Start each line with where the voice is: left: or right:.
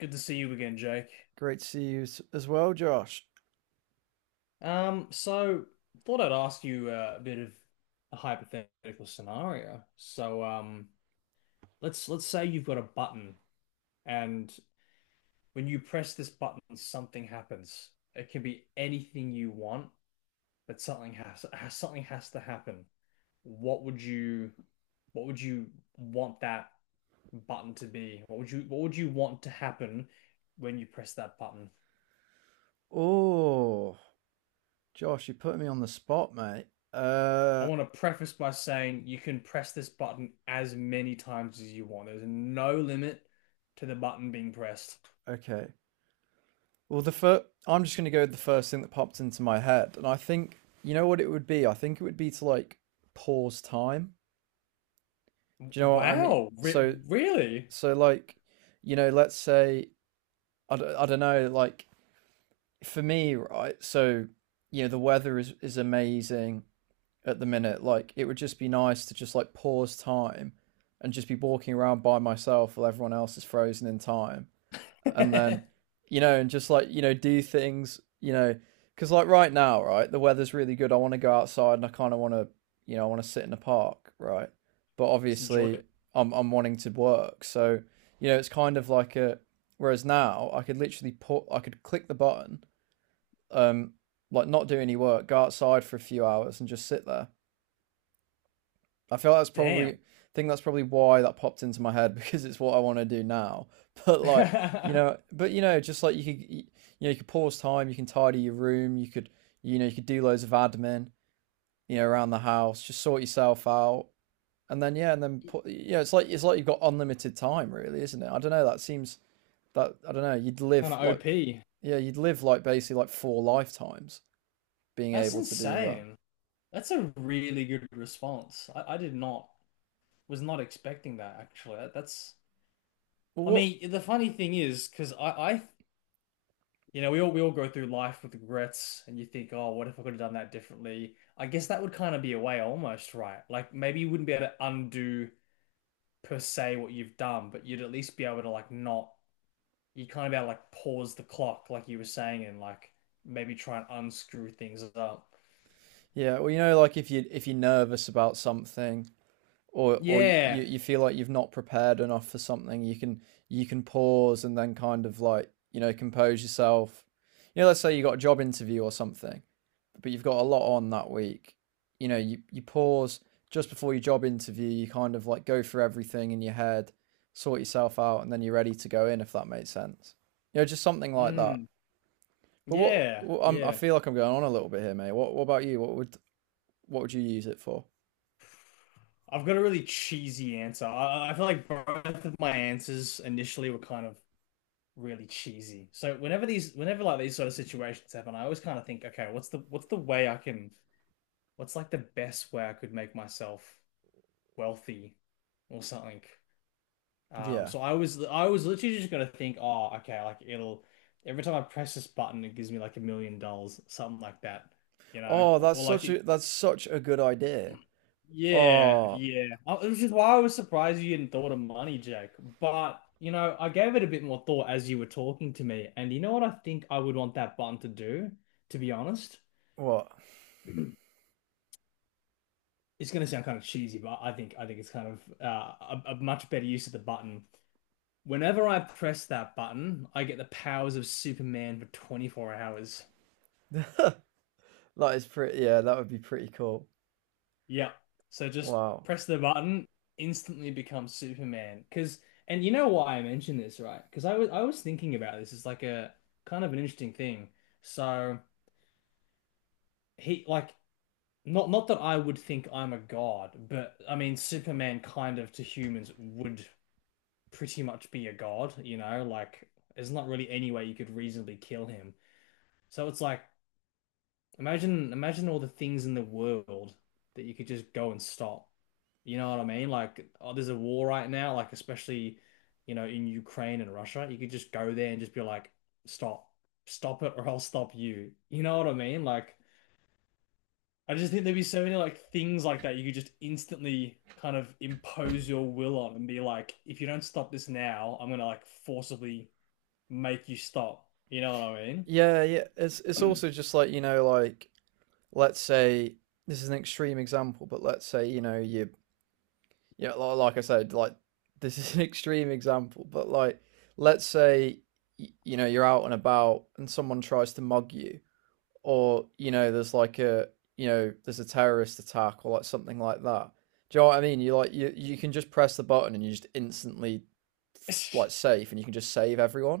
left: Good to see you again, Jake.
right: Great to see you as well, Josh.
left: So thought I'd ask you a bit of a hypothetical scenario. Let's say you've got a button, and when you press this button, something happens. It can be anything you want, but something has, something has to happen. What would you what would you want that button to be? What would you want to happen when you press that button?
right: Oh, Josh, you put me on the spot, mate.
left: I want to preface by saying you can press this button as many times as you want. There's no limit to the button being pressed.
right: Okay. Well, the first, I'm just gonna go with the first thing that popped into my head, and I think you know what it would be. I think it would be to like pause time. Do you know what I mean?
left: Wow, Re
right: So,
left: really?
right: so like, you know, let's say I don't know. Like for me, right? So you know, the weather is amazing at the minute. Like it would just be nice to just like pause time and just be walking around by myself while everyone else is frozen in time. And
left: Just
right: then, you know, and just like, you know, do things, you know, because like right now, right, the weather's really good. I want to go outside and I kind of want to, you know, I want to sit in the park, right? But
left: enjoy
right: obviously,
left: it.
right: I'm wanting to work. So, you know, it's kind of like a whereas now I could click the button, um, like not do any work, go outside for a few hours and just sit there. I feel like that's probably
left: Damn.
right: I think that's probably why that popped into my head because it's what I want to do now. But like you know, but you know, just like you know you could pause time, you can tidy your room, you know you could do loads of admin you know around the house, just sort yourself out, and then yeah, and then put you know it's like you've got unlimited time really, isn't it? I don't know. That seems that I don't know. You'd
left: Kind
right: live
left: of
right: like
left: OP.
right: yeah, you'd live like basically like four lifetimes being
left: That's
right: able to do that.
left: insane. That's a really good response. I did not, was not expecting that actually.
right: Well,
left: I
right: what?
left: mean, the funny thing is, because I we all go through life with regrets, and you think, oh, what if I could have done that differently? I guess that would kind of be a way, almost, right? Like maybe you wouldn't be able to undo per se what you've done, but you'd at least be able to like not, you kind of be able to like pause the clock, like you were saying, and like maybe try and unscrew things up.
right: Yeah, well, you know, like if you're nervous about something, or
left: Yeah,
right: you feel like you've not prepared enough for something, you can pause and then kind of like, you know, compose yourself. You know, let's say you got a job interview or something, but you've got a lot on that week. You know, you pause just before your job interview, you kind of like go through everything in your head, sort yourself out, and then you're ready to go in if that makes sense. You know, just something like that.
left: mm.
right: But
left: Yeah,
right: I
left: yeah.
right: feel like I'm going on a little bit here, mate. What about you? What would you use it for?
left: I've got a really cheesy answer. I feel like both of my answers initially were kind of really cheesy. So whenever like these sort of situations happen, I always kind of think, okay, what's the way I can what's like the best way I could make myself wealthy or something.
right: Yeah.
left: I was literally just gonna think, oh, okay, like it'll every time I press this button, it gives me like $1 million, something like that, you know,
right: Oh,
left: or like it.
right: that's such a good idea.
left: Yeah,
right: Oh,
left: yeah. It was just why I was surprised you hadn't thought of money, Jake. But, you know, I gave it a bit more thought as you were talking to me. And you know what I think I would want that button to do, to be honest?
right: what?
left: It's going to sound kind of cheesy, but I think it's kind of a much better use of the button. Whenever I press that button, I get the powers of Superman for 24 hours.
right: That is pretty, yeah, that would be pretty cool.
left: Yeah. So just
right: Wow.
left: press the button, instantly become Superman. Cause and you know why I mentioned this, right? Because I was thinking about this. It's like a kind of an interesting thing. So he like not that I would think I'm a god, but I mean Superman kind of to humans would pretty much be a god, you know, like there's not really any way you could reasonably kill him. So it's like. Imagine, imagine all the things in the world that you could just go and stop. You know what I mean? Like, oh, there's a war right now, like especially, you know, in Ukraine and Russia. You could just go there and just be like, stop, stop it, or I'll stop you. You know what I mean? Like, I just think there'd be so many like things like that you could just instantly kind of impose your will on and be like, if you don't stop this now, I'm gonna like forcibly make you stop. You know what I mean?
right: Yeah, yeah. It's also just like, you know, like let's say this is an extreme example, but let's say, you know, you yeah, like I said, like this is an extreme example, but like let's say you know, you're out and about and someone tries to mug you or you know there's like a you know there's a terrorist attack or like something like that. Do you know what I mean? You can just press the button and you just instantly like safe and you can just save everyone.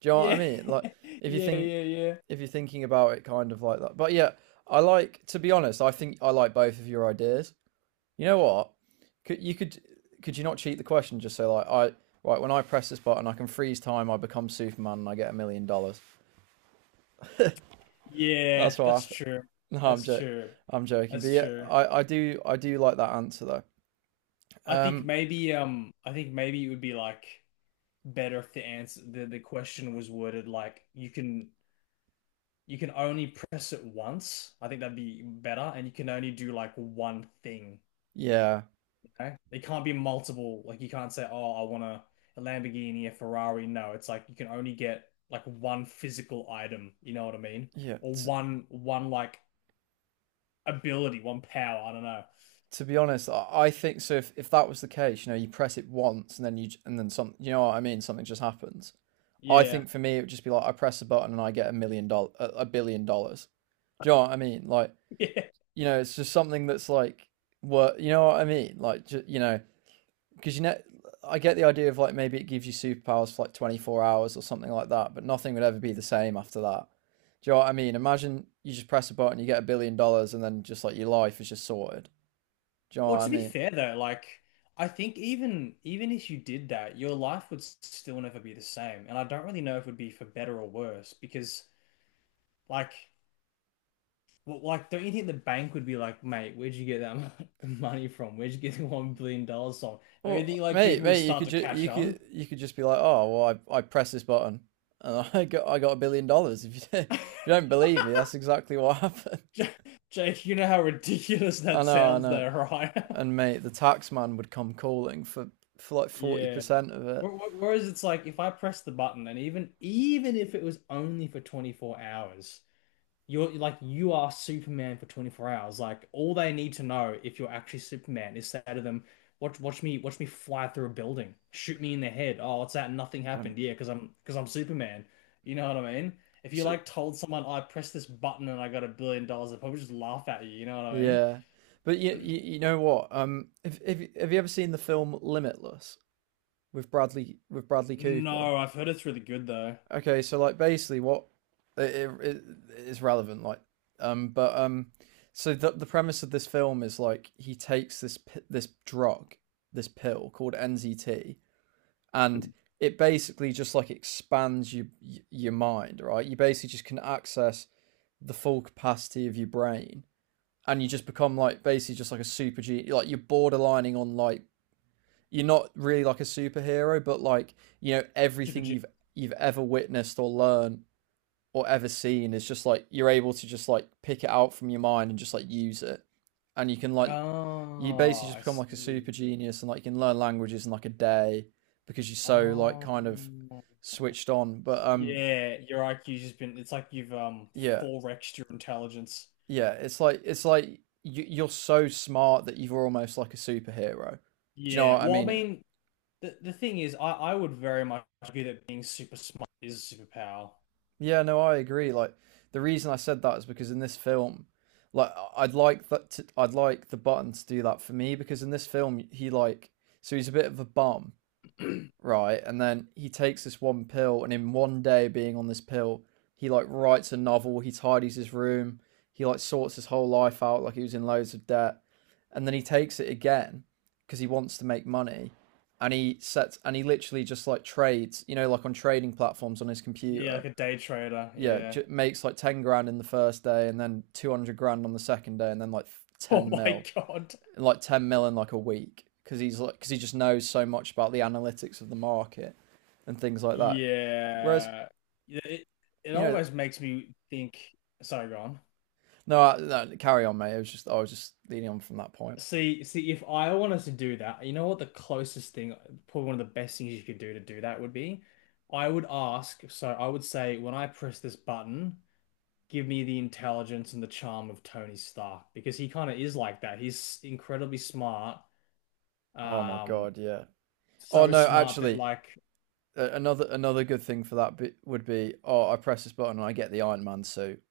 right: Do you know what I
left: Yeah.
right: mean? Like if you
left: Yeah,
right: think
left: yeah, yeah.
right: if you're thinking about it kind of like that, but yeah, I like to be honest, I think I like both of your ideas. You know what, could you could could you not cheat the question, just say like, I, right when I press this button, I can freeze time, I become Superman, and I get $1 million.
left: Yeah,
right: That's what I,
left: that's true.
right: no,
left: That's true.
right: I'm joking, but
left: That's
right: yeah,
left: true.
right: I do like that answer though. Um,
left: I think maybe it would be like better if the question was worded like you can only press it once. I think that'd be better and you can only do like one thing,
right: yeah,
left: okay? It can't be multiple. Like you can't say, "Oh, I want a Lamborghini, a Ferrari." No, it's like you can only get like one physical item, you know what I mean?
right: yeah.
left: Or
right: T-
left: one like ability, one power, I don't know.
right: to be honest, I think so. If that was the case, you know, you press it once and then you and then some, you know what I mean? Something just happens. I
left: Yeah.
right: think for me, it would just be like I press a button and I get $1 million, $1 billion. Do you know what I mean? Like, you know, it's just something that's like, what, you know what I mean? Like, you know, because you know I get the idea of like maybe it gives you superpowers for like 24 hours or something like that, but nothing would ever be the same after that. Do you know what I mean? Imagine you just press a button, you get $1 billion, and then just like your life is just sorted. Do you know what
left: Well,
right: I
left: to be
right: mean?
left: fair though, like I think even if you did that, your life would still never be the same. And I don't really know if it would be for better or worse because like, well, like don't you think the bank would be like, mate, where'd you get money from? Where'd you get the $1 billion from? Don't you
right: Well,
left: think like
right: mate,
left: people would
right: mate, you
left: start
right: could
left: to catch on?
right: you could just be like, oh, well, I press this button and I got $1 billion. If you if you don't believe me, that's exactly what happened.
left: J- Jake, you know how ridiculous
right: I
left: that
right: know, I
left: sounds
right: know.
left: though, right?
right: And mate, the tax man would come calling for like forty
left: Yeah.
right: percent of it.
left: Whereas it's like if I press the button and even if it was only for 24 hours. You're like you are Superman for 24 hours. Like all they need to know if you're actually Superman is say to them, watch me fly through a building. Shoot me in the head. Oh, what's that? Nothing
right: Um,
left: happened. Yeah, because I'm Superman. You know what I mean? If you
right: so
left: like told someone, I pressed this button and I got a billion dollars, they'd probably just laugh at you, you know what I mean?
right: Yeah, but you know what? If have you ever seen the film Limitless with Bradley Cooper?
left: No, I've heard it's really good though.
right: Okay, so like basically what it, it, it's relevant like but so the premise of this film is like he takes this this drug, this pill called NZT, and it basically just like expands your mind, right? You basically just can access the full capacity of your brain and you just become like basically just like a super G. Like you're borderlining on like you're not really like a superhero, but like you know
left: Super
right: everything
left: G.
right: you've ever witnessed or learned or ever seen is just like you're able to just like pick it out from your mind and just like use it, and you can like you basically
left: Oh,
right: just
left: I
right: become like a
left: see.
right: super genius, and like you can learn languages in like a day because you're so like kind of
left: Um,
right: switched on. But
left: yeah, your IQ's just been, it's like you've
right: yeah,
left: 4x'd your intelligence.
right: yeah, it's like you, you're so smart that you're almost like a superhero. Do you know
left: Yeah,
right: what I
left: well, I
right: mean?
left: mean, the thing is, I would very much argue that being super smart is a superpower.
right: Yeah, no, I agree. Like the reason I said that is because in this film, like I'd like the button to do that for me because in this film he like so he's a bit of a bum, right? And then he takes this one pill, and in one day being on this pill, he like writes a novel, he tidies his room, he like sorts his whole life out, like he was in loads of debt, and then he takes it again because he wants to make money, and he sets and he literally just like trades, you know, like on trading platforms on his
left: Yeah,
right: computer.
left: like a day trader.
right: Yeah,
left: Yeah.
right: makes like 10 grand in the first day, and then 200 grand on the second day, and then like
left: Oh
right: ten
left: my
right: mil
left: God.
right: like 10 mil in like a week because he's like because he just knows so much about the analytics of the market and things like that, whereas
left: Yeah. Yeah, It it
right: you know
left: almost makes me think. Sorry, go on.
right: no, no, carry on mate, it was just I was just leading on from that point.
left: See, if I wanted to do that, you know what the closest thing, probably one of the best things you could do to do that would be? I would ask, so I would say, when I press this button, give me the intelligence and the charm of Tony Stark because he kind of is like that. He's incredibly smart.
right: Oh my
left: Um,
right: god, yeah. Oh
left: so
right: no,
left: smart that
right: actually,
left: like
right: another good thing for that bit would be, oh, I press this button and I get the Iron Man suit.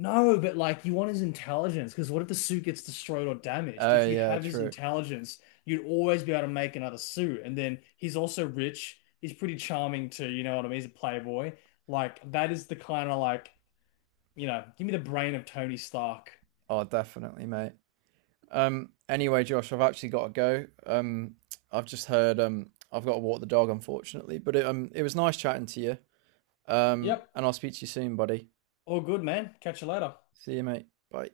left: no, but like you want his intelligence because what if the suit gets destroyed or damaged?
right: Oh
left: If you
right: yeah,
left: have his
right: true.
left: intelligence, you'd always be able to make another suit. And then he's also rich. He's pretty charming too, you know what I mean? He's a playboy. Like that is the kind of like, you know, give me the brain of Tony Stark.
right: Oh definitely, mate. Anyway, Josh, I've actually got to go. I've just heard, I've got to walk the dog, unfortunately, but it, it was nice chatting to you.
left: Yep,
right: And I'll speak to you soon, buddy.
left: all good, man. Catch you later.
right: See you, mate. Bye.